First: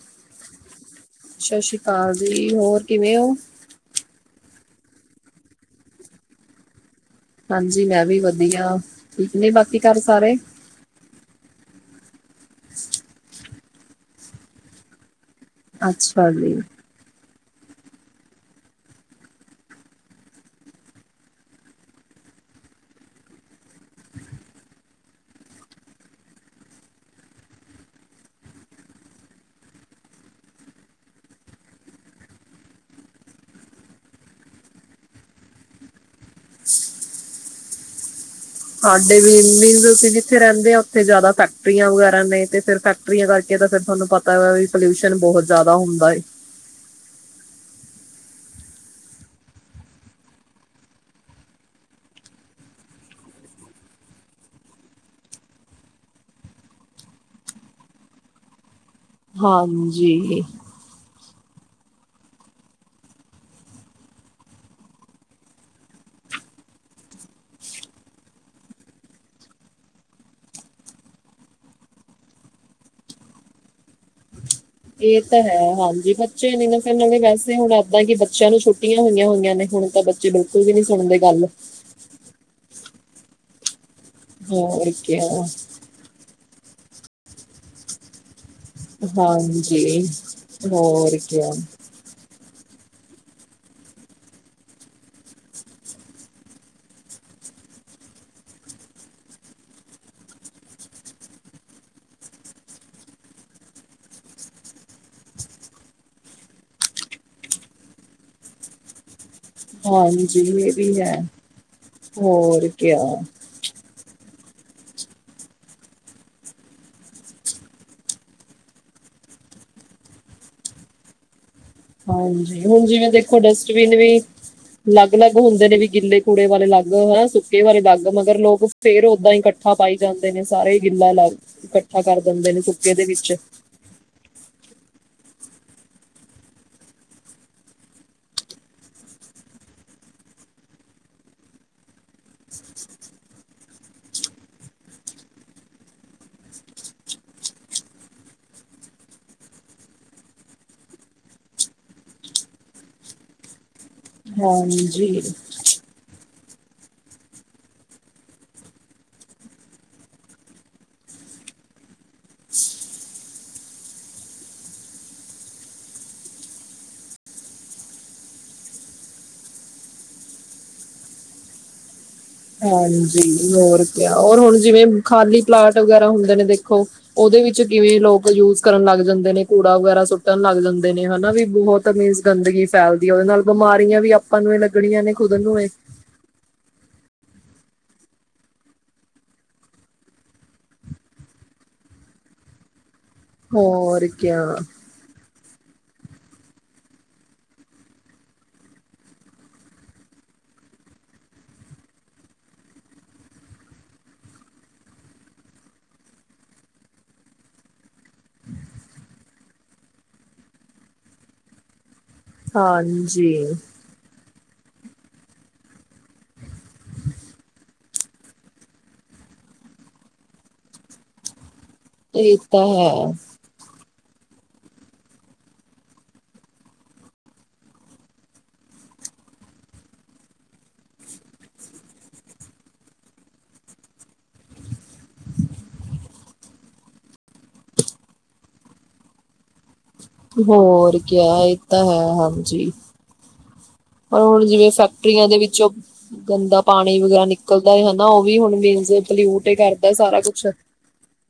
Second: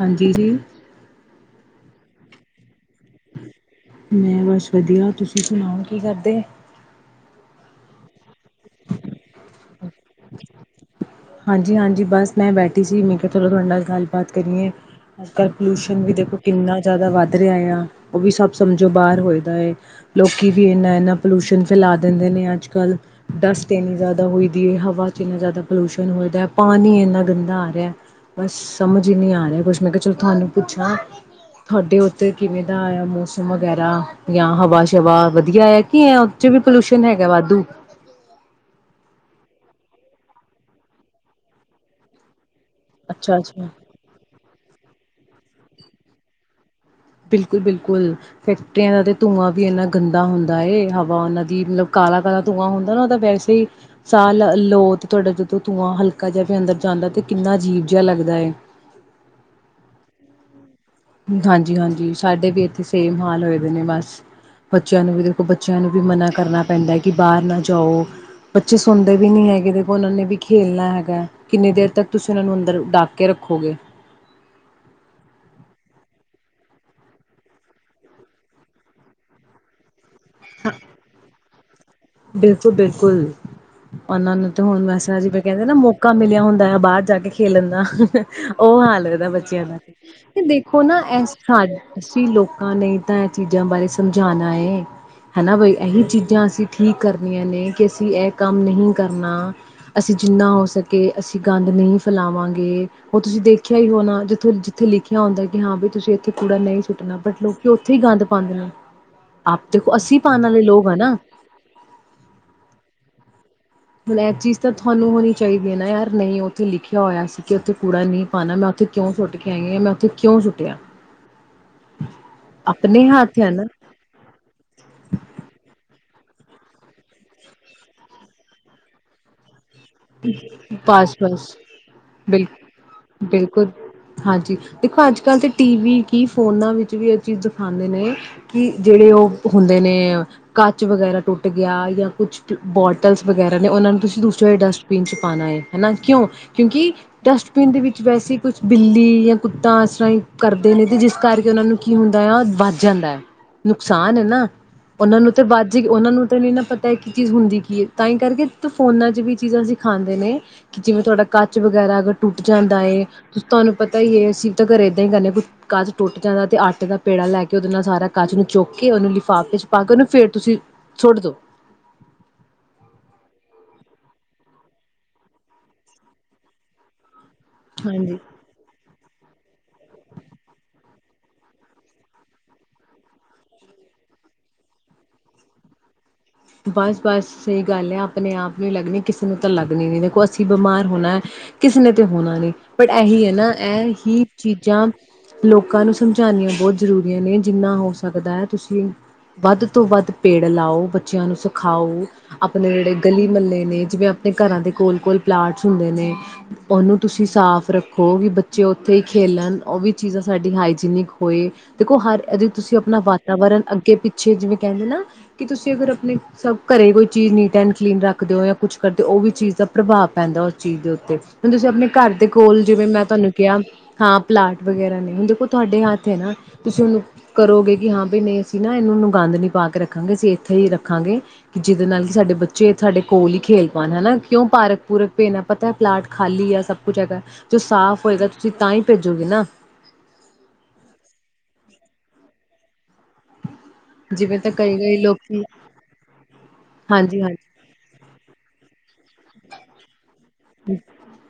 ਹਾਂਜੀ ਜੀ, ਸਤਿ ਸ੍ਰੀ ਅਕਾਲ। ਜੀ ਹੋਰ ਕਿਵੇਂ ਹੋ? ਮੈਂ ਬਸ ਵਧੀਆ ਤੁਸੀਂ ਸੁਣਾਓ ਕੀ ਕਰਦੇ? ਹਾਂਜੀ ਮੈਂ ਵੀ ਵ ਵਧੀਆਠੀਕ ਨੇ ਬਾਕੀ ਘਰ ਸਾਰੇ। ਜੀ ਹਾਂਜੀ ਬਸ ਮੈਂ ਬੈਠੀ ਸੀ ਮੈਂ ਕਿਹਾ ਚਲੋ ਤੁਹਾਡੇ ਨਾਲ ਗੱਲਬਾਤ ਕਰੀਏ। ਅੱਜਕੱਲ੍ਹ ਪੋਲਿਊਸ਼ਨ ਵੀ ਅੱਛਾ ਦੇਖੋ ਜੀ ਕਿੰਨਾ ਜ਼ਿਆਦਾ ਵੱਧ ਰਿਹਾ ਆ। ਉਹ ਵੀ ਸਭ ਸਮਝੋ ਬਾਹਰ ਹੋਏ ਦਾ ਹੈ, ਲੋਕੀ ਵੀ ਇੰਨਾ-ਇੰਨਾ ਪੋਲਿਊਸ਼ਨ ਫੈਲਾ ਦਿੰਦੇ ਨੇ ਅੱਜਕੱਲ੍ਹ। ਡਸਟ ਇੰਨੀ ਜ਼ਿਆਦਾ ਹੋਈ ਦੀ ਹੈ, ਹਵਾ 'ਚ ਇੰਨਾ ਜ਼ਿਆਦਾ ਪੋਲਿਊਸ਼ਨ ਹੋਈ ਦਾ ਪਾਣੀ ਇੰਨਾ ਗੰਦਾ ਆ ਰਿਹਾ, ਬਸ ਸਮਝ ਹੀ ਨਹੀਂ ਆ ਰਿਹਾ ਕੁਛ ਮੈਂ ਕਿਹਾ ਚਲੋ ਤੁਹਾਨੂੰ ਪੁੱਛਾਂ ਤੁਹਾਡੇ ਉੱਥੇ ਕਿਵੇਂ ਦਾ ਆਇਆ ਮੌਸਮ ਵਗੈਰਾ ਜਾਂ ਹਵਾ-ਸ਼ਵਾ ਵਧੀਆ ਹੈ ਕੀ ਹੈ ਉਹ ' ਵੀ ਪੋਲਿਊਸ਼ਨ ਹੈਗਾ ਵਾਧੂ। ਸਾਡੇ ਵੀ ਅਸੀਂ ਜਿਥੇ ਰਹਿੰਦੇ ਆ ਉੱਥੇ ਜਿਆਦਾ ਫੈਕਟਰੀਆਂ ਵਗੈਰਾ ਨੇ ਤੇ ਫਿਰ ਫੈਕਟਰੀਆਂ ਕਰਕੇ ਅੱਛਾ-ਅੱਛਾ ਫਿਰ ਤੁਹਾਨੂੰ ਪਤਾ ਵਾ ਵੀ ਪੋਲਿਊਸ਼ਨ ਬਹੁਤ ਜ਼ਿਆਦਾ ਹੁੰਦਾ ਏ। ਬਿਲਕੁਲ-ਬਿਲਕੁਲ ਫੈਂਕਟਰੀਆਂ ਦਾ ਤੇ ਧੂੰਆਂ ਵੀ ਇੰਨਾ ਗੰਦਾ ਹੁੰਦਾ ਏ ਹਵਾ ਉਹਨਾਂ ਦੀ ਮਤਲਬ ਕਾਲਾ-ਕਾਲਾ ਧੂੰਆਂ ਹੁੰਦਾ ਨਾ ਉਹ ਤਾਂ ਵੈਸੇ ਹੀ, ਸਾਹ ਲਉ ਤੇ ਤੁਹਾਡਾ ਜਦੋਂ ਧੂੰਆਂ ਹਲਕਾ ਜਿਹਾ ਵੀ ਅੰਦਰ ਜਾਂਦਾ ਤੇ ਕਿੰਨਾ ਅਜੀਬ ਜਿਹਾ ਲੱਗਦਾ ਏ। ਹਾਂਜੀ ਹਾਂਜੀ-ਹਾਂਜੀ ਸਾਡੇ ਵੀ ਇੱਥੇ ਸੇਮ ਹਾਲ ਹੋਏ ਦੇ ਨੇ ਬਸ। ਬੱਚਿਆਂ ਨੂੰ ਵੀ ਦੇਖੋ ਬੱਚਿਆਂ ਨੂੰ ਵੀ ਮਨਾ ਕਰਨਾ ਪੈਂਦਾ ਕਿ ਬਾਹਰ ਨਾ ਜਾਓ, ਬੱਚੇ ਸੁਣਦੇ ਵੀ ਨਹੀਂ ਹੈਗੇ ਦੇਖੋ ਉਹਨਾਂ ਨੇ ਵੀ ਖੇਲਣਾ ਹੈਗਾ, ਕਿੰਨੀ ਦੇਰ ਤੱਕ ਤੁਸੀਂ ਉਹਨਾਂ ਨੂੰ ਅੰਦਰ ਡੱਕ ਕੇ ਰੱਖੋਗੇ। ਇਹ ਤਾਂ ਹੈ ਹਾਂਜੀ ਬੱਚੇ ਨੀ ਨਾ ਫਿਰ ਨਾਲੇ ਵੈਸੇ ਹੁਣ ਇੱਦਾ ਕਿ ਬੱਚਿਆਂ ਨੂੰ ਛੁੱਟੀਆਂ ਹੋਈਆਂ-ਹੋਈਆਂ ਨੇ ਹੁਣ ਤਾਂ ਜੀ ਬਿਲਕੁਲ ਵੀ ਨੀ ਸੁਣਦੇ ਗੱਲ। ਬਿਲਕੁਲ-ਬਿਲ ਕੁਲ ਉਹਨਾਂ ਨੂੰ ਤੇ ਹੁਣ ਹੋਰ ਕੀ ਮਸਾ ਜੇ ਕਹਿੰਦੇ ਨਾ ਮੌਕਾ ਮਿਲਿਆ ਹੁਣ ਤਾਂ ਬਾਹਰ ਜਾ ਕੇ ਖੇਲਣ ਦਾ ਉਹ ਹਾਲ ਲੱਗਦਾ ਬੱਚਿਆਂ ਦਾ, ਹਾਂਜੀ ਤੇ ਦੇਖੋ ਨਾ ਹੋਰ ਕੀ ਅਸੀਂ ਲੋਕ ਨਹੀਂ ਤਾਂ ਇਹ ਚੀਜ਼ਾਂ ਬਾਰੇ ਸਮਝਾਉਣਾ ਏ, ਹਨਾ ਬਈ ਇਹੀ ਚੀਜ਼ਾਂ ਅਸੀਂ ਠੀਕ ਕਰਨੀਆਂ ਨੇ ਕਿ ਅਸੀਂ ਇਹ ਕੰਮ ਨਹੀਂ ਕਰਨਾ, ਅਸੀਂ ਜਿੰਨਾ ਹੋ ਸਕੇ ਅਸੀਂ ਗੰਦ ਨਹੀਂ ਫੈਲਾਵਾਂਗੇ। ਉਹ ਤੁਸੀਂ ਦੇਖਿਆ ਹੀ ਹੋਣਾ ਜਿੱਥੋਂ ਜਿੱਥੇ ਲਿਖਿਆ ਹੁੰਦਾ ਕਿ ਹਾਂ ਬਈ ਤੁਸੀਂ ਇੱਥੇ ਕੂੜਾ ਨਹੀਂ ਸੁੱਟਣਾ ਬਟ ਲੋਕੀ ਉੱਥੇ ਹੀ ਗੰਦ ਪਾਦੇ ਨੇ। ਆਪ ਦੇਖੋ ਅਸੀਂ ਹਾਂਜੀ ਪਾਣ ਆਲੇ ਇਹ ਲੋਕ ਆ ਵੀ ਹੈ ਨਾ। ਹੋਰ ਕਿਆ। ਹੁਣ ਇਹ ਚੀਜ਼ ਤਾਂ ਤੁਹਾਨੂੰ ਹੋਣੀ ਚਾਹੀਦੀ ਹੈ ਨਾ ਯਾਰ ਨਹੀਂ ਉੱਥੇ ਲਿਖਿਆ ਹੋਇਆ ਸੀ ਕਿ ਉੱਥੇ ਕੂੜਾ ਨਹੀਂ ਪਾਣਾ ਮੈਂ ਉੱਥੇ ਕਿਉਂ ਸੁੱਟ ਕੇ ਆਈ ਹਾਂ ਮੈਂ ਉੱਥੇ ਕਿਉਂ ਸੁੱਟਿਆ। ਹਾਂਜੀ ਹੁਣ ਆਪਣੇ ਜਿਵੇਂ ਹੱਥ ਦੇਖੋ ਹੈ ਨਾ ਡਸਟਬਿਨ ਵੀ ਅਲੱਗ-ਅਲੱਗ ਹੁੰਦੇ ਨੇ ਵੀ ਗਿੱਲੇ ਕੂੜੇ ਵਾਲੇ ਅਲੱਗ ਹਨਾ ਸੁੱਕੇ ਵਾਲੇ ਅਲੱਗ ਮਗਰ ਲੋਕ ਫੇਰ ਓਦਾਂ ਹੀ ਇਕੱਠਾ ਪਾਈ ਜਾਂਦੇ ਨੇ ਸਾਰੇ ਗਿੱਲਾ ਬਸ ਲੱਗ ਬਸ ਇਕੱਠਾ ਕਰ ਦਿੰਦੇ ਬਿਲਕੁਲ ਨੇ ਸੁੱਕੇ ਦੇ ਵਿੱਚ। ਬਿਲਕੁਲ ਹਾਂਜੀ ਦੇਖੋ ਅੱਜ ਕੱਲ੍ਹ ਤਾਂ ਟੀ ਵੀ ਕਿ ਫੋਨਾਂ ਵਿੱਚ ਵੀ ਇਹ ਚੀਜ਼ ਦਿਖਾਉਂਦੇ ਨੇ, ਕਿ ਜਿਹੜੇ ਉਹ ਹੁੰਦੇ ਨੇ ਕੱਚ ਵਗੈਰਾ ਟੁੱਟ ਗਿਆ ਜਾਂ ਕੁਛ ਬੋਟਲਸ ਵਗੈਰਾ ਨੇ ਉਹਨਾਂ ਨੂੰ ਤੁਸੀਂ ਦੂਸਰੇ ਡਸਟ ਬੀਨ 'ਚ ਪਾਣਾ ਹੈ ਹਨਾ ਕਿਉਂ, ਕਿਉਂਕਿ ਡਸਟਬਿਨ ਦੇ ਵਿੱਚ ਵੈਸੇ ਕੁਛ ਬਿੱਲੀ ਜਾਂ ਕੁੱਤਾ ਇਸ ਤਰ੍ਹਾਂ ਹੀ ਕਰਦੇ ਨੇ ਤੇ ਜਿਸ ਕਰਕੇ ਉਹਨਾਂ ਨੂੰ ਕੀ ਹੁੰਦਾ ਆ ਵੱਧ ਜਾਂਦਾ ਆ। ਨੁਕਸਾਨ ਹੈ ਨਾ, ਉਹਨਾਂ ਹਾਂਜੀ ਨੂੰ ਤੇ ਬਾਜ਼ੀ ਉਹਨਾਂ ਨੂੰ ਤੈਨੂੰ ਇਹ ਨਾ ਪਤਾ ਕੀ ਚੀਜ਼ ਹੁੰਦੀ ਕੀ ਹੈ ਤਾਂ ਹੀ ਕਰਕੇ ਫੋਨਾਂ 'ਚ ਵੀ ਇਹ ਚੀਜ਼ਾਂ ਅਸੀਂ ਦਿ ਖਾਂਦੇ ਨੇ ਕਿ ਜਿਵੇਂ ਤੁਹਾਡਾ ਕੱਚ ਵਗੈਰਾ ਅਗਰ ਟੁੱਟ ਜਾਂਦਾ ਹੈ ਤੁਹਾਨੂੰ ਪਤਾ ਹੀ ਹੈ ਅਸੀਂ ਤਾਂ ਘਰ ਏਦਾਂ ਹੀ ਕਰਦੇ ਕੱਚ ਟੁੱਟ ਜਾਂਦਾ ਤੇ ਆਟੇ ਦਾ ਪੇੜਾ ਲੈ ਕੇ ਓਦੇ ਨਾਲ ਸਾਰਾ ਕੱਚ ਨੂੰ ਚੁੱਕ ਕੇ ਉਹਨੂੰ ਲਿਫਾਫੇ ਚ' ਪਾ ਕੇ ਉਹਨੂੰ ਫੇਰ ਤੁਸੀਂ ਸੁੱਟ ਦੋ। ਹਾਂਜੀ ਹੋਰ ਕਿਆ ਔਰ ਹੁਣ ਜਿਵੇਂ ਖਾਲੀ ਪਲਾਟ ਵਗੈਰਾ ਹੁੰਦੇ ਨੇ ਦੇਖੋ ਉਹਦੇ ਵਿੱਚ ਕਿਵੇਂ ਹਾਂਜੀ ਲੋਕ ਯੂਜ ਕਰਨ ਲੱਗ ਜਾਂਦੇ ਨੇ। ਕੂੜਾ ਵਗੈਰਾ ਸੁੱਟਣ ਲੱਗ ਜਾਂਦੇ ਨੇ ਹਨਾ ਵੀ ਬਹੁਤ ਅਮੀਜ਼ ਗੰਦਗੀ ਫੈਲਦੀ ਹੈ ਉਹਦੇ ਨਾਲ ਬਿਮਾਰੀਆਂ ਵੀ ਆਪਾਂ ਨੂੰ ਇਹ ਲੱਗਣੀਆਂ ਨੇ ਖੁਦ ਨੂੰ ਇਹ। ਬਸ-ਬਸ ਸਹੀ ਗੱਲ ਹੈ ਆਪਣੇ ਆਪ ਨੂੰ ਹੀ ਲੱਗਣੀ ਕਿਸੇ ਨੂੰ ਤਾਂ ਲੱਗਣੀ ਨੀ ਦੇਖੋ ਅਸੀਂ ਬਿਮਾਰ ਹੋਣਾ ਕਿਸੇ ਨੇ ਤਾਂ ਹੋਣਾ ਨੀ। ਪਰ ਇਹੀ ਹੈ ਨਾ ਇਹ ਹੋਰ ਹੀ ਕਿਆ ਚੀਜ਼ਾਂ ਲੋਕਾਂ ਨੂੰ ਸਮਝਾਉਣੀਆਂ ਬਹੁਤ ਜ਼ਰੂਰੀਆਂ ਨੇ ਜਿੰਨਾ ਹੋ ਸਕਦਾ ਤੁਸੀਂ ਵੱਧ ਤੋਂ ਵੱਧ ਪੇੜ ਲਾਓ। ਬੱਚਿਆਂ ਨੂੰ ਸਿਖਾਓ, ਆਪਣੇ ਜਿਹੜੇ ਗਲੀ ਮਹੱਲੇ ਨੇ ਜਿਵੇਂ ਆਪਣੇ ਘਰਾਂ ਦੇ ਕੋਲ-ਕੋਲ ਪਲਾਂਟਸ ਹੁੰਦੇ ਨੇ ਉਹਨੂੰ ਤੁਸੀਂ ਸਾਫ਼ ਰੱਖੋ। ਉਹ ਵੀ ਬੱਚੇ ਉੱਥੇ ਹੀ ਖੇਲਣ। ਉਹ ਵੀ ਚੀਜ਼ਾਂ ਸਾਡੀ ਹਾਈਜੀਨਿਕ ਹੋਏ ਦੇਖੋ ਹਰ ਇਹਦੀ ਤੁਸੀਂ ਆਪਣਾ ਹਾਂਜੀ ਵਾਤਾਵਰਨ ਅੱਗੇ ਪੱਛੇ ਜਿਵੇਂ ਕਹਿੰਦੇ ਨਾ ਕਿ ਤੁਸੀਂ ਅਗਰ ਸਭ ਘਰੇ ਕੋਈ ਚੀਜ਼ ਨੀਟ ਐਂਡ ਕਲੀਨ ਰੱਖਦੇ ਹੋ ਜਾਂ ਕੁਛ ਕਰਦੇ ਹੋ ਉਹ ਵੀ ਚੀਜ਼ ਦਾ ਪ੍ਰਭਾਵ ਪੈਂਦਾ ਉਸ ਚੀਜ਼ ਦੇ ਉੱਤੇ ਹੁ ਤੁਸੀਂ ਆਪਣੇ ਘਰ ਦੇ ਇਹ ਕੋਲ ਤਾਂ ਜਿਵੇਂ ਮੈਂ ਹੈ ਤੁਹਾਨੂੰ ਕਿਹਾ ਹਾਂ ਪਲਾਟ ਵਗੈਰਾ ਨੇ ਹੁਣ ਦੇਖੋ ਤੁਹਾਡੇ ਹੱਥ ਹੈ ਨਾ ਤੁਸੀਂ ਉਹਨੂੰ ਕਰੋਗੇ ਕਿ ਹਾਂ ਵੀ ਨਹੀਂ ਅਸੀਂ ਨਾ ਇਹਨੂੰ ਗੰਦ ਨ ਪਾ ਕੇ ਰੱਖਾਂਗੇ ਅਸੀਂ ਇੱਥੇ ਹੀ ਰ ਰਖਾਂਗੇ ਕਿ ਜਿਹਦੇ ਨਾਲ ਕਿ ਸਾਡੇ ਬੱਚੇ ਸਾਡੇ ਕੋਲ ਹੀ ਖੇਲ ਪਾਉਣ ਹਨਾ ਕਿਉਂ ਪਾਰਕ ਪੂਰਕ ਭੇਣਾ ਪਤਾ ਪਲਾਟ ਖਾਲੀ ਆ ਸਭ ਕੁਛ ਹੈਗਾ ਜੋ ਸਾਫ਼ ਹੋਏਗਾ ਤੁਸੀਂ ਤਾਂ ਹੀ ਭੇਜੋਗੇ ਨਾ ਹੋਰ ਕ ਇਹ ਤਾਂ ਹੈ ਹਾਂਜੀ ਪਰ ਹੁਣ ਤਾਂ ਜਿਵੇਂ ਕਈ ਕਈ ਫੈਕਟਰੀਆਂ ਦੇ ਲੋਕੀ ਵਿੱਚੋਂ ਗੰਦਾ ਪਾਣੀ ਹਾਂਜੀ ਵਗੈਰਾ ਹਾਂਜੀ ਨਿਕਲਦਾ ਹਨਾ ਉਹ ਵੀ ਹੁਣ ਮੀਨ ਪਲਿਊਟ ਕਰਦਾ ਸਾਰਾ ਕੁਛ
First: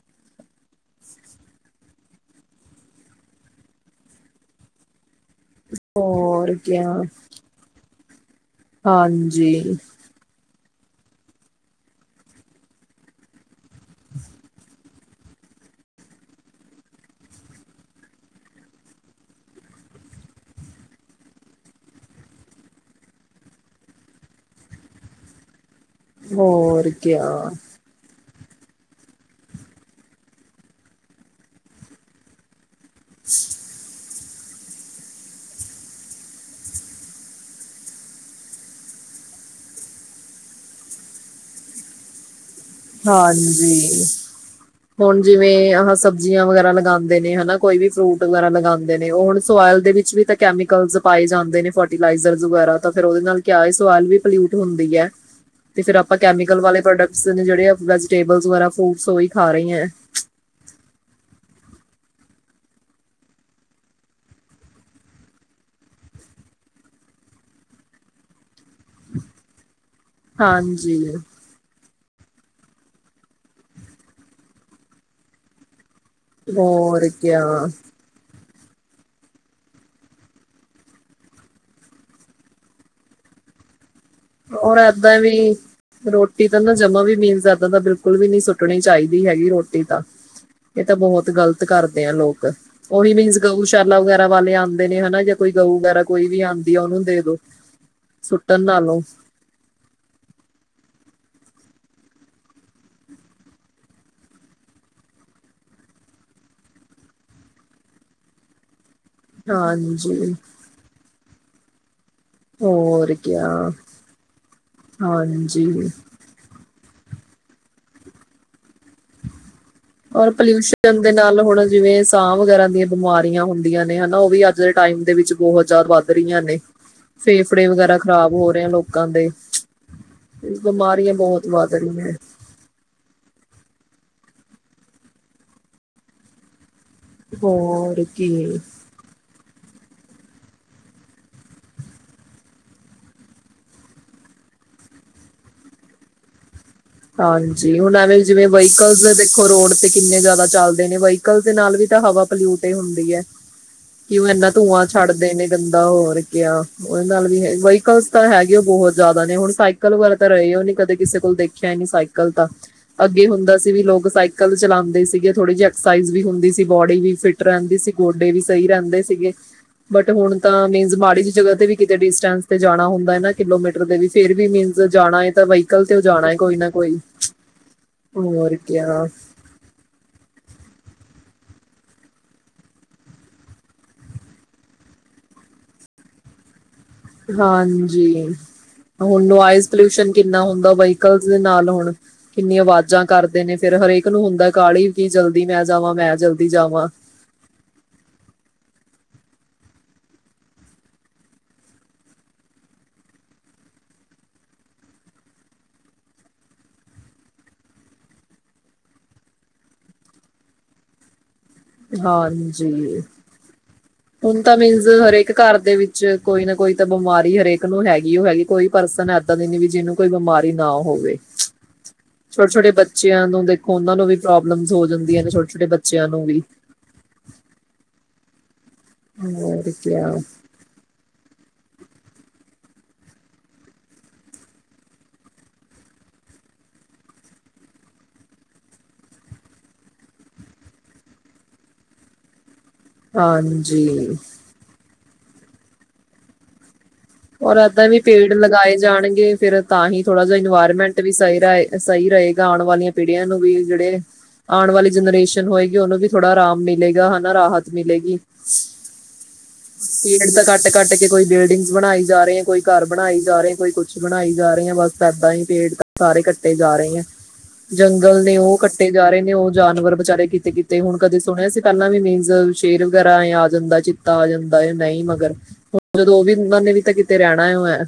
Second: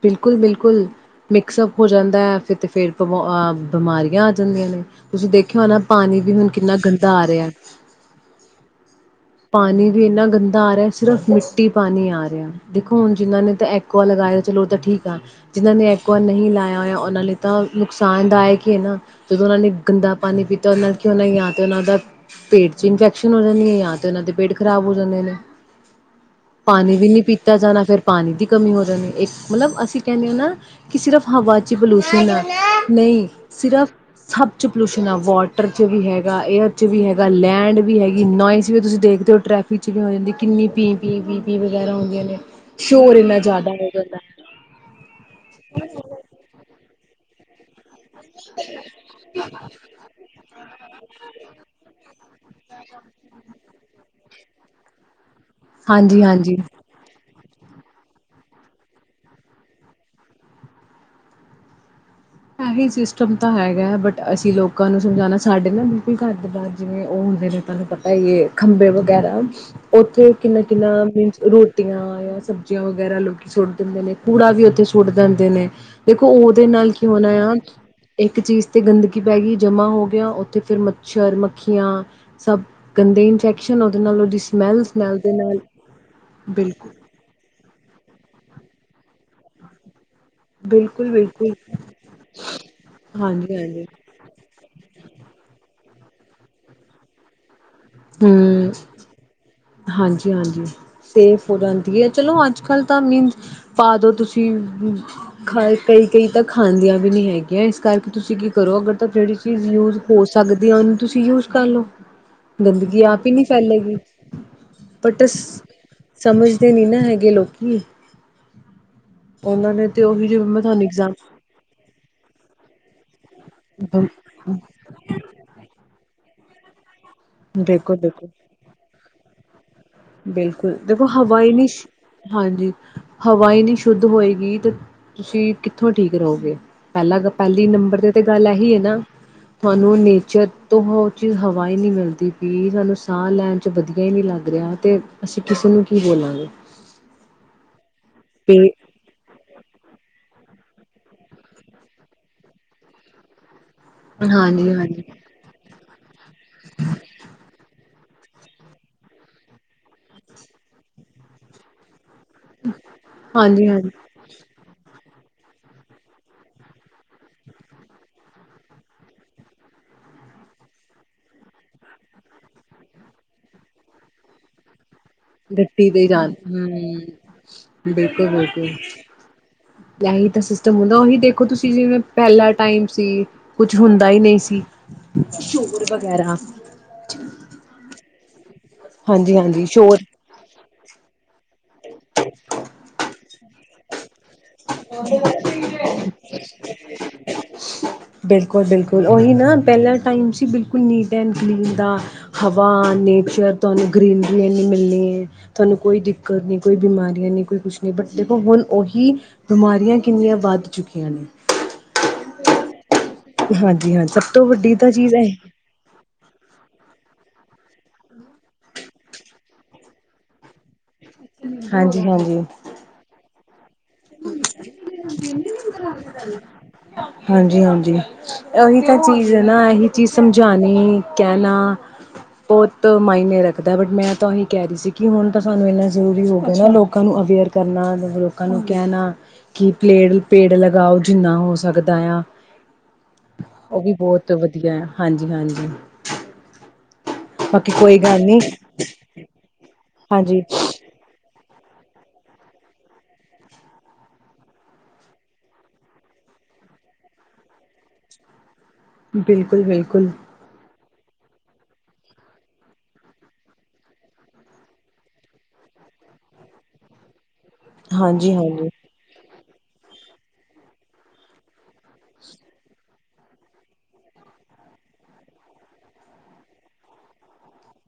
ਬਿਲਕੁਲ ਬਿਲਕੁਲ ਮਿਕਸਅਪ ਹੋ ਜਾਂਦਾ ਹੈ ਫਿਰ ਤੇ ਫੇਿਰ ਬਹ ਬਿਮਾਰੀਆਂ ਆ ਜਾਂਦੀਆਂ ਨੇ ਤੁਸੀਂ ਦੇਖਿਓ ਨਾ ਪਾਣੀ ਵੀ ਹੁਣ ਹੋਰ ਕਿੰਨਾ ਕਿਆ ਗੰਦਾ ਆ ਰਿਹਾ ਹਾਂਜੀ ਪਾਣੀ ਵੀ ਇੰਨਾ ਗੰਦਾ ਆ ਰਿਹਾ ਸਿਰਫ਼ ਮਿੱਟੀ ਪਾਣੀ ਆ ਰਿਹਾ ਦੇਖੋ ਹੁਣ ਜਿਨਾਂ ਨੇ ਤਾਂ ਲਗਾਆ ਚੋ ਉਹ ਤਾਂ ਠੀਕ ਜਿਹਨਾਂ ਨੇ ਇੱਕ ਵਾਰ ਨਹੀਂ ਲਾਇਆ ਹੋਇਆ ਉਹਨਾਂ ਨੇ ਤਾਂ ਨੁਕਸਾਨਦਾਇਕ ਕੀ ਹੈ ਨਾ ਜਦੋਂ ਉਹਨਾਂ ਨੇ ਗੰਦਾ ਪਾਣੀ ਪੀਤਾ ਉਹਨਾਂ ਨਾਲ ਕੀ ਹੋਣਾ ਯਾ ਤੇ ਉਹਨਾਂ ਦਾ ਪੇਟ ਚ ਇਨਫੈਕਸ਼ਨ ਹੋ ਜਾਂਣੀ ਹੈ ਯਾ ਇਹਨਾਂ ਦੇ ਪੇਟ ਖ਼ਰਾਬ ਹੋ ਜਾਂਦੇ ਨੇ ਹੋਰ ਪਾਣੀ ਵੀ ਨਹੀਂੀ ਕਿਆ ਪੀਤਾ ਜਾਣਾ ਫੇਿਰ ਪਾਣੀ ਦੀ ਕਮੀ ਹੋ ਜਾਂਦੀ ਇੱਕ ਮਤਲਬ ਅਸੀਂ ਕਹਿੰਦੇ ਹ ਨਾ ਕਿ ਸਿਰਫ ਹਵਾ ਚ ਬਲੂਸ਼ ਆ ਨਹੀਂ ਸਿਰਿਰਫ ਸਭ ਚ ਪੋਲਿਊਸ਼ਨ ਆ ਵਾਟਰ ਚ ਵੀ ਹੈਗਾ ਏਅਰ ਚ ਵੀ ਹੈਗਾ ਲੈਂਡ ਵੀ ਹੈਗੀ ਨੋਇਜ਼ ਜਵੇਂ ਤੁਸੀਂ ਦੇਖਦੇ ਹੋ ਟ੍ਰੈਫਿਕ ਚ ਵੀ ਹੋ ਜਾਂਦੀ ਕਿੰਨੀ ਪੀ ਪੀ ਪੀ ਪੀ ਵਗੈਰਾ ਹੁੰਦੀਆਂ ਨੇ ਸ਼ੋਰ ਇੰਨਾ ਜ਼ਿਆਦਾ ਹੋ ਹਾਂਜੀ ਜਾਂਦਾ ਹੈ। ਹੁਣ ਜਿਵੇਂ ਆਾਂ ਸਬਜ਼ੀਆਂ ਵਗੈਰਾ ਲਗਾਦੇ ਦੇ ਨੇ ਹਨਾ ਕੋਈ ਵੀ ਫਰੂਟ ਵਗੈਰਾ ਲਗਾਉਂਦੇ ਨੇ ਉਹ ਹੁਣ ਸੋਇਲ ਦੇ ਵਿੱਚ ਵੀ ਤਾਂ ਕੈਮੀਕਲਸ ਪਾਏ ਜਾਂਦੇ ਨੇ ਫਰਟੀਲਾਈਜ਼ਰ ਵਗੈਰਾ ਤਾਂ ਫੇਿਰ ਉਹਦੇ ਨਾਲ ਕਿਆਏ ਸੋਇਲ ਵੀ ਪਲਿਊਟ ਹੁੰਦੀ ਹੈ ਤੇ ਫਿਰ ਆਪਾਂ ਹਾਂਜੀ ਹਾਂਜੀ ਕੈਮੀਕਲ ਵਾਲੇ ਪ੍ਰੋਡਕਟਸ ਜਿਹੜੇ ਵੈਜੀਟੇਬਲਸ ਵਗੈਰਾ ਫਰੂਟਸ ਉਹਹੀ ਖਾ ਰਹੀ ਹੈ ਇਹੀ ਸਿਸਟਮ ਤਾਂ ਹੈਗਾ ਬਟ ਅਸੀਂ ਲੋਕਾਂ ਨੂੰ ਸਮਝਾਉਣਾ ਸਾਡੇ ਨਾ ਬਿਲਕੁਲ ਘਰ ਦੇ ਬਅਰ ਜਿਵੇਂ ਉਹ ਹੁੰਦੇ ਨੇ ਤੁਹਾਨੂੰ ਪਤਾ ਹੀ ਖੰਭੇ ਵਗੈਰਾ ਉੱਥੇ ਕਿੰਨਾ ਕਿੰਨਾ ਹਾਂਜੀ ਮੀਨਸ ਰੋਟੀਆਂ ਜਾਂ ਸਬ ਕਚੀਆਂ ਵਗੈਰਾ ਲੋਕੀ ਸੁੱਟ ਦਿੰਦੇ ਨੇ ਕੂੜਾ ਵੀ ਉੱਥੇ ਸੁੱਟ ਦਿੰਦੇ ਨੇ ਦੇਖੋ ਉਹਦੇ ਨਾਲ ਹੋਰ ਕਿਆ ਇੱਕ ਜਿਸ ਚੀਜ਼ ਤੇ ਗੰਦਗੀ ਪੈ ਗਈ ਜਮਾ ਹੋ ਗਿਆ, ਉੱਥੇ ਫਿਰ ਮੱਛਰ, ਮੱਖੀਆਂ ਸਭ ਗੰਦੇ ਇਨਫੈਕਸ਼ਨ ਨਾਲ ਉਹਦੀ ਹੁਣ ਸਮੈਲ ਸਮੈਲ ਇਦਾਂ ਵੀ ਦੇ ਨਾਲ ਰੋਟੀ ਤਾਂ ਨਾ ਬਿਲਕੁਲ ਜਮਾਂ ਵੀ ਮੀਨਸ ਇਦਾਂ ਤਾਂ ਬਿਲਕੁਲ ਵੀ ਨਹੀਂ ਸੁੱਟਣੀ ਚਾਹੀਦੀ ਹੈਗੀ ਰੋਟੀ ਤਾਂ ਇਹ ਤਾਂ ਬਿਲਕੁਲ ਬਹੁਤ ਬਿਲਕੁਲ ਗ਼ਲਤ ਕਰਦੇ ਆ ਲੋਕ ਉਹੀ ਮੀਨਸ ਹਾਂਜੀ ਹਾਂਜੀ ਗਊਸ਼ਾਲਾ ਵਗੈਰਾ ਵਾਲੇ ਆਉਂਦੇ ਨੇ ਹਨ। ਕੋਈ ਗਊ ਵਗੈਰਾ ਕੋਈ ਵੀ ਆਉਂਦੀ ਆ ਉਹਨੂੰ ਦੇ ਦੋ ਸੁੱਟਣ ਨਾਲੋਂ ਹਾਂਜੀ-ਹਾਂਜੀ ਸੇਫ ਹੋ ਜਾਂਦੀ ਹੈ, ਚਲੋ ਅੱਜ ਕੱਲ ਤਾਂ ਮੀਨਸ ਪਾ ਦੋ ਤੁਸੀਂ ਕਈ ਕਈ ਤਾਂ ਖਾਂਦੀਆਂ ਵੀ ਨਹੀ ਹੈਗੀਆਂ ਇਸ ਕਰਕੇ ਤੁਸੀਂ ਕੀ ਕਰੋ ਅਗਰ ਮਤਲਬ ਜਿਹੜੀ ਚੀਜ਼ ਯੂਜ ਹੋ ਹਾਂਜੀ ਸਕਦੀ ਆ, ਉਹਨੂੰ ਤੁਸੀਂ ਯੂਜ਼ ਕਰਲੋ ਗੰਦਗੀ ਹੋਰ ਆਪ ਹੀ ਨਹੀਂ ਕਿਆ ਫੈਲੇਗੀ, ਬਟਸ ਹਾਂਜੀ ਸਮਝਦੇ ਨੀ ਇਹਨਾਂ ਹੈਗੇ ਲੋਕੀ ਉਹਨਾਂ ਨੇ ਤੇ ਉਹੀ ਔਰ ਜਿਵੇਂ ਮੈਂ ਤੁਹਾਨੂੰ ਪੋਲਿਊਸ਼ਨ ਦੇ ਇਗਜ਼ਾਮ ਨਾਲ ਹੁਣ ਜਿਵੇਂ ਸਾਹ ਵਗੈਰਾ ਦੀਆਂ ਬਿਮਾਰੀਆਂ ਹੁੰਦੀਆਂ ਨੇ ਹਨਾ, ਉਹ ਵੀ ਅੱਜ ਦੇ ਟਾਈਮ ਦੇ ਵਿੱਚ ਬਹੁਤ ਜਿਆਦਾ ਵੱਧ ਹਰੀਆਂ ਨੇ ਫੇਫੜੇ ਬਿਲਕੁਲ ਵਗੈਰਾ ਬਿਲਕੁਲ ਖ਼ਰਾਬ ਹੋ ਰਹੇ ਆ ਲੋਕਾਂ ਦੇ ਬਿਲਕੁਲ, ਦੇਖੋ ਬਿਮਾਰੀਆਂ ਬਹੁਤ ਹਵਾਈ ਨੀ ਵੱਧ ਰਹੀਆਂ ਹਾਂਜੀ ਹਵਾਈ ਨੀ ਸ਼ੁੱਧ ਹੋਏਗੀ ਤੇ ਤੁਸੀਂ ਕਿੱਥੋਂ ਠੀਕ ਰਹੋਗੇ! ਪਹਿਲਾਂ- ਪਹਿਲੀ ਹੋਰ ਨੰਬਰ ਤੇ ਗੱਲ ਕੀ ਇਹੀ ਹੈ, ਨਾ ਤੁਹਾਨੂੰ ਨੇਚਰ ਤੋਂ ਉਹ ਚੀਜ਼ ਹਵਾਈ ਨਹੀਂ ਮਿਲਦੀ ਪੀ ਸਾਨੂੰ ਸਾਹ ਲੈਣ ਚ ਵਧੀਆ ਹੀ ਨਹੀਂ ਲੱਗ ਰਿਹਾ ਤੇ ਅਸੀਂ ਕਿਸੇ ਨੂੰ ਕੀ ਬੋਲਾਂਗੇ! ਹਾਂਜੀ। ਹੁਣ ਐਵੇਂ ਜਿਵੇਂ ਤੇ ਵਹੀਕਲ ਦੇਖੋ ਰੋਡ 'ਤੇ ਕਿੰਨੇ ਜ਼ਿਆਦਾ ਚੱਲਦੇ ਨੇ ਵਹੀਕਲ ਦੇ ਨਾਲ ਵੀ ਤਾਂ ਹਵਾ ਪਲਿਊਟ ਹੀ ਹੁੰਦੀ ਹੈ। ਕਿ ਉਹ ਇਨਾ ਹਾਂਜੀ ਧੂੰਆਂ ਹਾਂਜੀ ਛੱਡਦੇ ਨੇ ਗੰਦਗੀ ਤਾਂ ਹੋਰ ਆ ਗਿਆ ਇਨਾਂ ਦੇ ਨਾਲ ਵੀ ਵਹੀਕਲ ਇੱਕ ਤਾਂ ਹੈਗੇ ਵੀ ਬਹੁਤ ਜਿਆਦਾ ਨੇ ਹੁਣ ਸਾਈਕਲ ਵਾਲਾ ਤਾਂ ਰਹੇ ਹੋ ਨਹੀਂ ਕਦੇ ਕਿਸੇ ਕੋਲ ਦੇਖੇ ਚੈਨ ਸਾਈ ਕਲ ਤਾਂ ਅੱਗੇ ਹੁੰਦਾ ਹਾਂਜੀ ਸੀ, ਵੀ ਹਾਂਜੀ ਲੋਕ ਸਾਈਕਲ ਚਲਾਉਂਦੇ ਸੀ। ਅੱਗੇ ਤਾਂ ਥੋੜੀ ਜਿਹੀ ਐਕਸਾਈਜ਼ ਵੀ ਹੁੰਦੀ ਸੀ, ਬਾਡੀ ਵੀ ਫਿਟ ਰਹਿੰਦੀ ਸੀ, ਗੋਡੇ ਵੀ ਸਹੀ ਰਹਿੰਦੇ ਸੀਗੇ, ਬਟ ਹੁਣ ਤਾਂ ਮੀਨਸ ਮਾੜੀ ਜਿਹੀ ਜਗ੍ਹਾ ਤੇ ਵੀ ਕਿਤੇ ਡਿਸਟੈਂਸ ਤੇ ਜਾਣਾ ਹੁੰਦਾ, ਨਾ ਕਿਲੋਮੀਟਰ ਦੇ ਵੀ ਫਿਰ ਵੀ ਮੀਨਸ ਜੇ ਜਾਣਾ ਏ ਤਾਂ ਵਹੀਕਲ ਤੇ ਹੀ ਜਾਣਾ ਏ ਹੂੰ ਬਿਲਕੁਲ- ਬਿਲਕੁਲ ਕਿਆ ਤਾਂ ਹੀਂ ਤਾਂ ਸਿਸਟਮ ਹੁੰਦਾ ਉਹੀ ਦੇਖ ਦੇਖੋ ਤੁਸੀਂ ਜਿਵੇਂ ਪਹਿਲਾ ਟਾਈਮ ਸੀ ਕੁਝ ਹੁੰਦਾ ਹੀ ਨਹੀਂ ਸੀ ਸ਼ੋਰ ਵਗੈਰਾ ਹਾਂਜੀ ਹੁਣ ਹਾਂਜੀ ਹਾਂਜੀ ਨੋਇਜ਼ ਸ਼ੋਰ ਪੋਲਿਊਸ਼ਨ ਕਿੰਨਾ ਹੁੰਦਾ ਬਾਈ ਨਕਲ ਦੇ ਨਾਲ ਹੋਣ ਕਿੰਨੀ ਆਵਾਜ਼ਾਂ ਕਰਦੇ ਦੇ ਨੇ ਫਿਰ ਹਰੇਕ ਨੂੰ ਹੁੰਦਾ ਕਾਹਾਲਲੀ ਕਿ ਜਲਦੀ ਮੈਂ ਜਾਵਾਂ ਮੈਂ ਜਲਦੀ ਜਾਵਾਂ ਬਿਲਕੁਲ ਬਿਲਕੁਲ ਉਹੀ ਨਾ ਪਹਿਲਾਾਂ ਟਾਈਮ ਸੀ ਬਿਲਕੁਲ ਨੀਟ ਐਂਡ ਕਲੀਨ ਦਾ ਹਵਾ ਨੇਚਰ ਤੁਹਾਨੂੰ ਗਰੀਨਰੀ ਐਨੀ ਮਿਲਣੀ ਹੈ ਤੁਹਾਨੂੰ ਕੋਈ ਦਿੱਕਤ ਨਹੀਂ ਕੋਈ ਬਿਮਾਰੀਆਂ ਨਹੀਂ ਕੋਈ ਕੁਛ ਨਹੀਂ ਬਟ ਦੇਖੋ ਹੁਣ ਉਹੀ ਬਿਮਾਰੀਆਂ ਕਿੰਨੀਆਂ ਵੱਧ ਚੁੱਕੀਆਂ ਨੇ ਹਾਂਜੀ ਹਾਂਜੀ ਹਾਂ ਸਭ ਹੁਣ ਤੋਂ ਤਾਂ ਵੱਡੀ ਮੀਨਜ਼ ਚੀਜ਼ ਹੈ ਹਰੇਕ ਘਰ ਦੇ ਵਿੱਚ ਕੋਈ ਨਾ ਕੋਈ ਤਾਂ ਬਿਮਾਰੀ ਹਰੇਕ ਨੂੰ ਹੈਗੀ ਉਹ ਹੈਗੀ ਕੋਈ ਪਰਸਨ ਇਦਾਂ ਦੀ ਨ ਵੀ ਜਿਹਨੂੰ ਕੋਈ ਬਿਮਾਰੀ ਨਾ ਹੋਵੇ ਹਾਂਜੀ ਹਾਂਜੀ ਛੋਟੇ ਛੋਟੇ ਬੱਚਿਆਂ ਨੂੰ ਦੇ ਉਹਨਾਂ ਨੂੰ ਵੀ ਪ੍ਰੋਬਲਮਸ ਹੋ ਜਾਂਦੀਆਂ ਨੇ ਛੋਟੇ ਛੋਟੇ ਬੱਚਿਆਂ ਨੂੰ ਵੀ ਹਾਂਜੀ ਹਾਂਜੀ ਇਹੀ ਤਾਂ ਚੀਜ਼ ਹੈ ਨਾ ਹੋਰ ਇਹੀ ਚੀਜ਼ ਕਿਆ ਸਮਝਾਉਣੀ ਕਹਿਣਾ ਬਹੁਤ ਮਾਇਨੇ ਰੱਖਦਾ ਬਟ ਮੈਂ ਤਾਂ ਇਹੀ ਕਹਿ ਰਹੀ ਸੀ ਕਿ ਹੁਣ ਤਾਂ ਸਾਨੂੰ ਇੰਨਾ ਜ਼ਰੂਰੀ ਹੋ ਗਿਆ ਨਾ ਲੋਕਾਂ ਨੂੰ ਅਵੇਅਰ ਕਰਨਾ ਲੋਕਾਂ ਨੂੰ ਕਹਿਣਾ ਕਿ ਪਲੇੜ ਪੇੜ ਲਗਾਓ ਜਿੰਨਾ ਹੋ ਸਕਦਾ ਆ ਉਹ ਹਾਂਜੀ ਵੀ ਬਹੁਤ ਵਧੀਆ ਆ ਹਾਂਜੀ ਹਾਂਜੀ ਔਰ ਬਾਕੀ ਏਦਾਂ ਕੋਈ ਵੀ ਗੱਲ ਪੇੜ ਨਹੀਂ ਲਗਾਏ ਜਾਣਗੇ ਫੇਿਰ ਤਾਂ ਹੀ ਥੋੜਾ ਜਹਾ ਹਾਂਜੀ ਇਨਵਾਇਰਮੈਂਟ ਵੀ ਸਹੀ ਰ ਹੈ ਸਹੀ ਰਹੇਗਾ ਆਉਣ ਵਾਲੀਆਂ ਪੀੜ੍ਹੀਆਂ ਨੂੰ ਵੀ ਜਿਹੜੇ ਆਉਣ ਵਾਲੀ ਜਨਰੇਸ਼ਨ ਹੋਏਗੀ ਉਹਨੂੰ ਵੀ ਥੋੜ੍ਹਾ ਆਰਾਮ ਮਿਲੇਗਾ ਹਨਾ ਰਾਹਤ ਮਿਲੇਗੀ ਬਿਲਕੁਲ ਬਿਲਕੁਲ ਪੀੜ ਤਾਂ ਕੱਟ ਕੱਟ ਕੇ ਕੋਈ ਬਿਲਡਿੰਗ ਬਣਾਈ ਜਾ ਰਹੇ ਆ ਕੋਈ ਘਰ ਬਣਾਈ ਜਾ ਰਹੇ ਕੋਈ ਕੁੱਛ ਬਣਾਈ ਜਾ ਰਹੀ ਹੈ ਬਸ ਇਏਦਾਂ ਹੀ ਪੇਟ ਸਾਰੇ ਕੱਟੇ ਜਾ ਰਹੇ ਹੈ ਜੰਗਲ ਹਾਂਜੀ ਨੇ ਉਹ ਹਾਂਜੀ ਕੱਟੇ ਜਾ ਰਹੇ ਨੇ ਉਹ ਜਾਨਵਰ ਵਿਚਾਰੇ ਕਿਤੇ ਕਿਤੇ ਹੁਣ ਕਦੇ ਸੁਣਿਆ ਸੀ ਪਹਿਲਾਂ ਵੀ ਮੀਨ ਸ਼ੇਰ ਵਗੈਰਾ ਐ ਆ ਜਾਂਦਾ ਚਿੱਤਾ ਆ ਜਾਂਦਾ ਨਹੀਂ ਮਗਰ ਹੁਣ ਜਦੋਂ ਉਹ ਵੀ ਉਹਨਾਂ ਨੇ ਵੀ ਤਾਂ ਤੇ ਰਹਿਣਾ ਹੈ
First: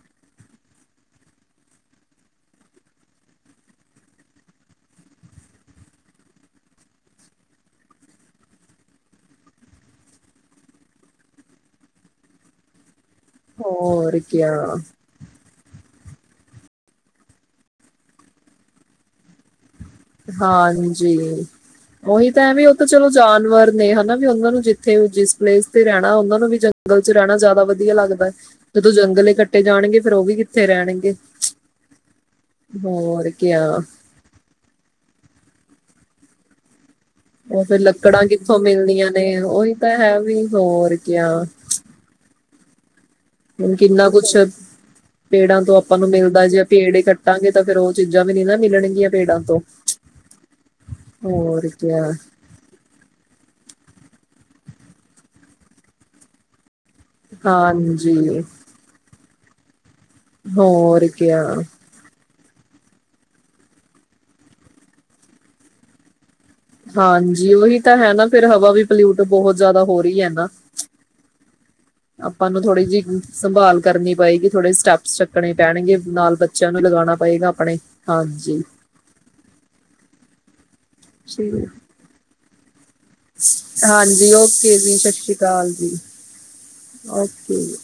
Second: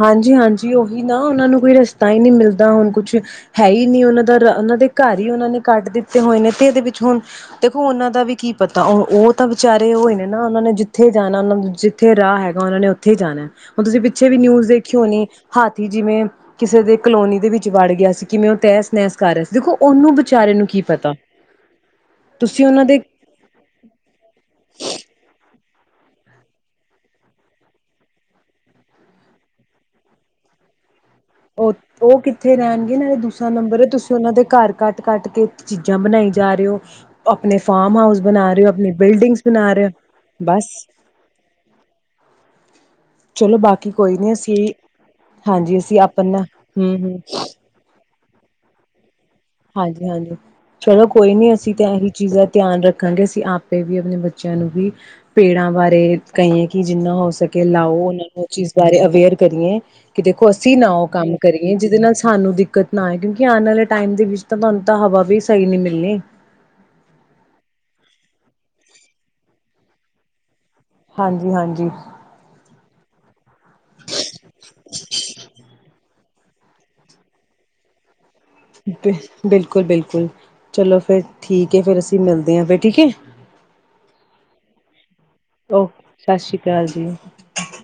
ਹਾਂਜੀ ਹਾਂਜੀ ਉਹੀ ਨਾ ਉਹਨਾਂ ਨੂੰ ਕੋਈ ਰਸਤਾ ਹੀ ਨਹੀਂੀ ਮਿਲਦਾ ਹੁਣ ਕੁਛ ਹੈ ਹੀ ਨਹੀਂੀ ਉਹਨਾਂ ਦਾ ਉਹਨਾਂ ਦੇ ਘਰ ਹੀ ਉਹਨਾਂ ਨੇ ਕੱਟ ਦਿੱਤੇ ਹੋਏ ਨੇ ਤੇ ਇਹਦੇ ਵਿੱਚ ਹੁਣ ਦੇਖੋ ਉਹਨਾਂ ਦਾ ਵੀ ਕੀ ਪਤਾ ਉਹ ਤਾਂ ਵਿਚਾਰੇ ਹੋਏ ਨੇ ਨਾ ਉਹਨਾਂ ਨੇ ਜਿੱਥੇ ਜਾਣਾ ਉਹਨਾਂ ਜਿੱਥੇ ਰਾਹ ਹੈਗਾ ਉਹ ਨੇ ਕਿੱਥ ਜਾਣਾ ਹਣ ਤੁਸੀਂ ਹੋਰ ਪਿੱਛੇ ਵੀ ਕਿਆ ਨਿਊਜ਼ ਦੇਖੀ ਹੋਣੀ ਹਾਥੀ ਜਿਵੇਂ ਕਿਸੇ ਦੇ ਕਲੋਨੀ ਦੇ ਵਿੱਚ ਵੜ ਗਿਆ ਸੀ ਕਿਵੇਂ ਉਹ ਤੈਸ ਨਹਿਸ ਕਰ ਰਿਹਾ ਸੀ ਦੇਖੋ ਉਹਨੂੰ ਵਿਚਾਰੇ ਨੂੰ ਕੀ ਪਤਾ ਹਾਂਜੀ ਉਹੀ ਤਾਂ ਹੈ ਤੁਸੀਂ ਵੀ ਉਹ ਉਹਨਾਂ ਤਾਂ ਦੇ ਚਲੋ ਜਾਨਵਰ ਨੇ ਹਨਾ ਵੀ ਉਹਨਾਂ ਨੂੰ ਜਿੱਥੇ ਜਿਸ ਪਲੇਸ ਤੇ ਰਹਿਣਾ ਉਹਨਾਂ ਨੂੰ ਵੀ ਜੰਗਲ ਚ ਰਹਿਣਾ ਜ਼ਿਆਦਾ ਵਧੀਆ ਲੱਗਦਾ ਹੈ ਜਦੋਂ ਜੰਗਲ ਇਕੱਟੇ ਜਾਣਗੇ ਫੇਰ ਉਹ ਵੀ ਕਿੱਥੇ ਰਹਿਣਗੇ ਉਹ ਉਹ ਕਿੱਥੇ ਰਹਿਣਗੇ ਇਹ ਨਾ ਹੋਰ ਦੂਸਰਾ ਕਿਆ ਨੰਬਰ ਤੁਸੀਂ ਉਹਨਾਂ ਦੇ ਘਰ ਕੱਟ ਕੱਟ ਕੇ ਚੀਜ਼ਾਂ ਬਣਾਈ ਜਾ ਰਹੇ ਹੋ। ਆਪਣੇ ਉਹ ਫਿਰ ਫਾਰਮ ਹਾਊਸ ਲੱਕੜਾਂ ਬਣਾ ਕਿੱਥੋਂ ਰਹੇ ਹੋ ਆਪਣੀ ਮਿਲਦੀਆਂ ਨੇ ਬਿਲਡਿੰਗਸ ਬਣਾ ਉਹੀ ਰਹੇ ਤਾਂ ਹੈ ਹੋ ਵੀ ਬਸ ਹੋਰ ਕਿਆ। ਚਲੋ ਹੁਣ ਬਾਕੀ ਕਿੰਨਾ ਕੋਈ ਨੀ ਕੁਛ ਅਸੀਂ ਪੇੜਾਂ ਤੋਂ ਹਾਂਜੀ ਆਪਾਂ ਅਸੀਂ ਨੂੰ ਆਪਣਾ ਮਿਲਦਾ ਜੇ ਹਮ ਪੇੜੇ ਹਮ ਕੱਟਾਂਗੇ ਤਾਂ ਫੇਰ ਉਹ ਚੀਜ਼ਾਂ ਵੀ ਨਹੀਂ ਨਾ ਮਿਲਣਗੀਆਂ ਭੇੜਾਂ ਹਾਂਜੀ, ਹਾਂਜੀ ਚਲੋ ਕੋਈ ਨੀ ਹੋਰ ਅਸੀਂ ਤਾਂ ਇਹੀ ਕਿਆ ਚੀਜ਼ ਦਾ ਧਿਆਨ ਰੱਖਾਂਗੇ, ਅਸੀਂ ਆਪੇ ਵੀ ਆਪਣੇ ਬੱਚੇ ਬੱਚਿਆਂ ਨੂੰ ਵੀ ਪੇੜਾਂ ਬਾਰੇ ਕਈਏ ਕਿ ਜਿੰਨਾ ਹੋ ਸਕੇ ਲਾਓ, ਉਹਨਾ ਨੂੰ ਹਾਂਜੀ ਉਹ ਚੀਜ਼ ਬਾਰੇ ਅਵੇਅਰ ਕਰੀਏ। ਕਿ ਦੇਖੋ ਅਸੀਂ ਨਾ ਉਹ ਹੋਰ ਕੰਮ ਕਿਆ ਕਰੀਏ ਜਿਹਦੇ ਨਾਲ ਸਾਨੂੰ ਦਿੱਕਤ ਨਾ ਆਏ, ਕਿਉਂਕਿ ਆਣ ਵਾਲੇ ਟਾਈਮ ਦੇ ਵਿੱਚ ਤਾਂ ਸਾਨੂੰ ਤਾਂ ਹਵਾ ਵੀ ਸਹੀ ਨੀ ਮਿਲਣੀ। ਹਾਂਜੀ ਉਹੀ ਤਾਂ ਹੈ ਨਾ ਫਿਰ ਹਵਾ ਵੀ ਪਲਿਊਟ ਬਹੁਤ ਜ਼ਿਆਦਾ ਹੋ ਰਹੀ ਹੈ ਨਾ। ਹਾਂਜੀ ਹਾਂਜੀ ਆਪਾਂ ਨੂੰ ਥੋੜ੍ਹੀ ਜਿਹੀ ਸੰਭਾਲ ਕਰਨੀ ਪਏਗੀ, ਥੋੜੇ ਜ ਸਟੈਪਸ ਚੱਕਣੇ ਪੈਣਗੇ ਨਾਲ ਬੱਚਿਆਂ ਨੂੰ ਲਗਾਣਾ ਪਏਗਾ ਆਪਣੇ ਹਾਂਜੀ। ਬਿਲਕੁਲ-ਬਿਲਕੁਲ ਚਲੋ ਫੇਰ ਠੀਕ ਐ, ਫੇਰ ਅਸੀਂ ਮਿਲਦੇ [inaudible] ਹਾਂਜੀ ਓਕੇ ਜੀ ਸਸ ਰੀ ਅਕਾਲ ਜੀ, ਓਕੇ ਸਤਿ ਸ਼੍ਰੀ ਅਕਾਲ ਜੀ ਓਕੇ ਜੀ।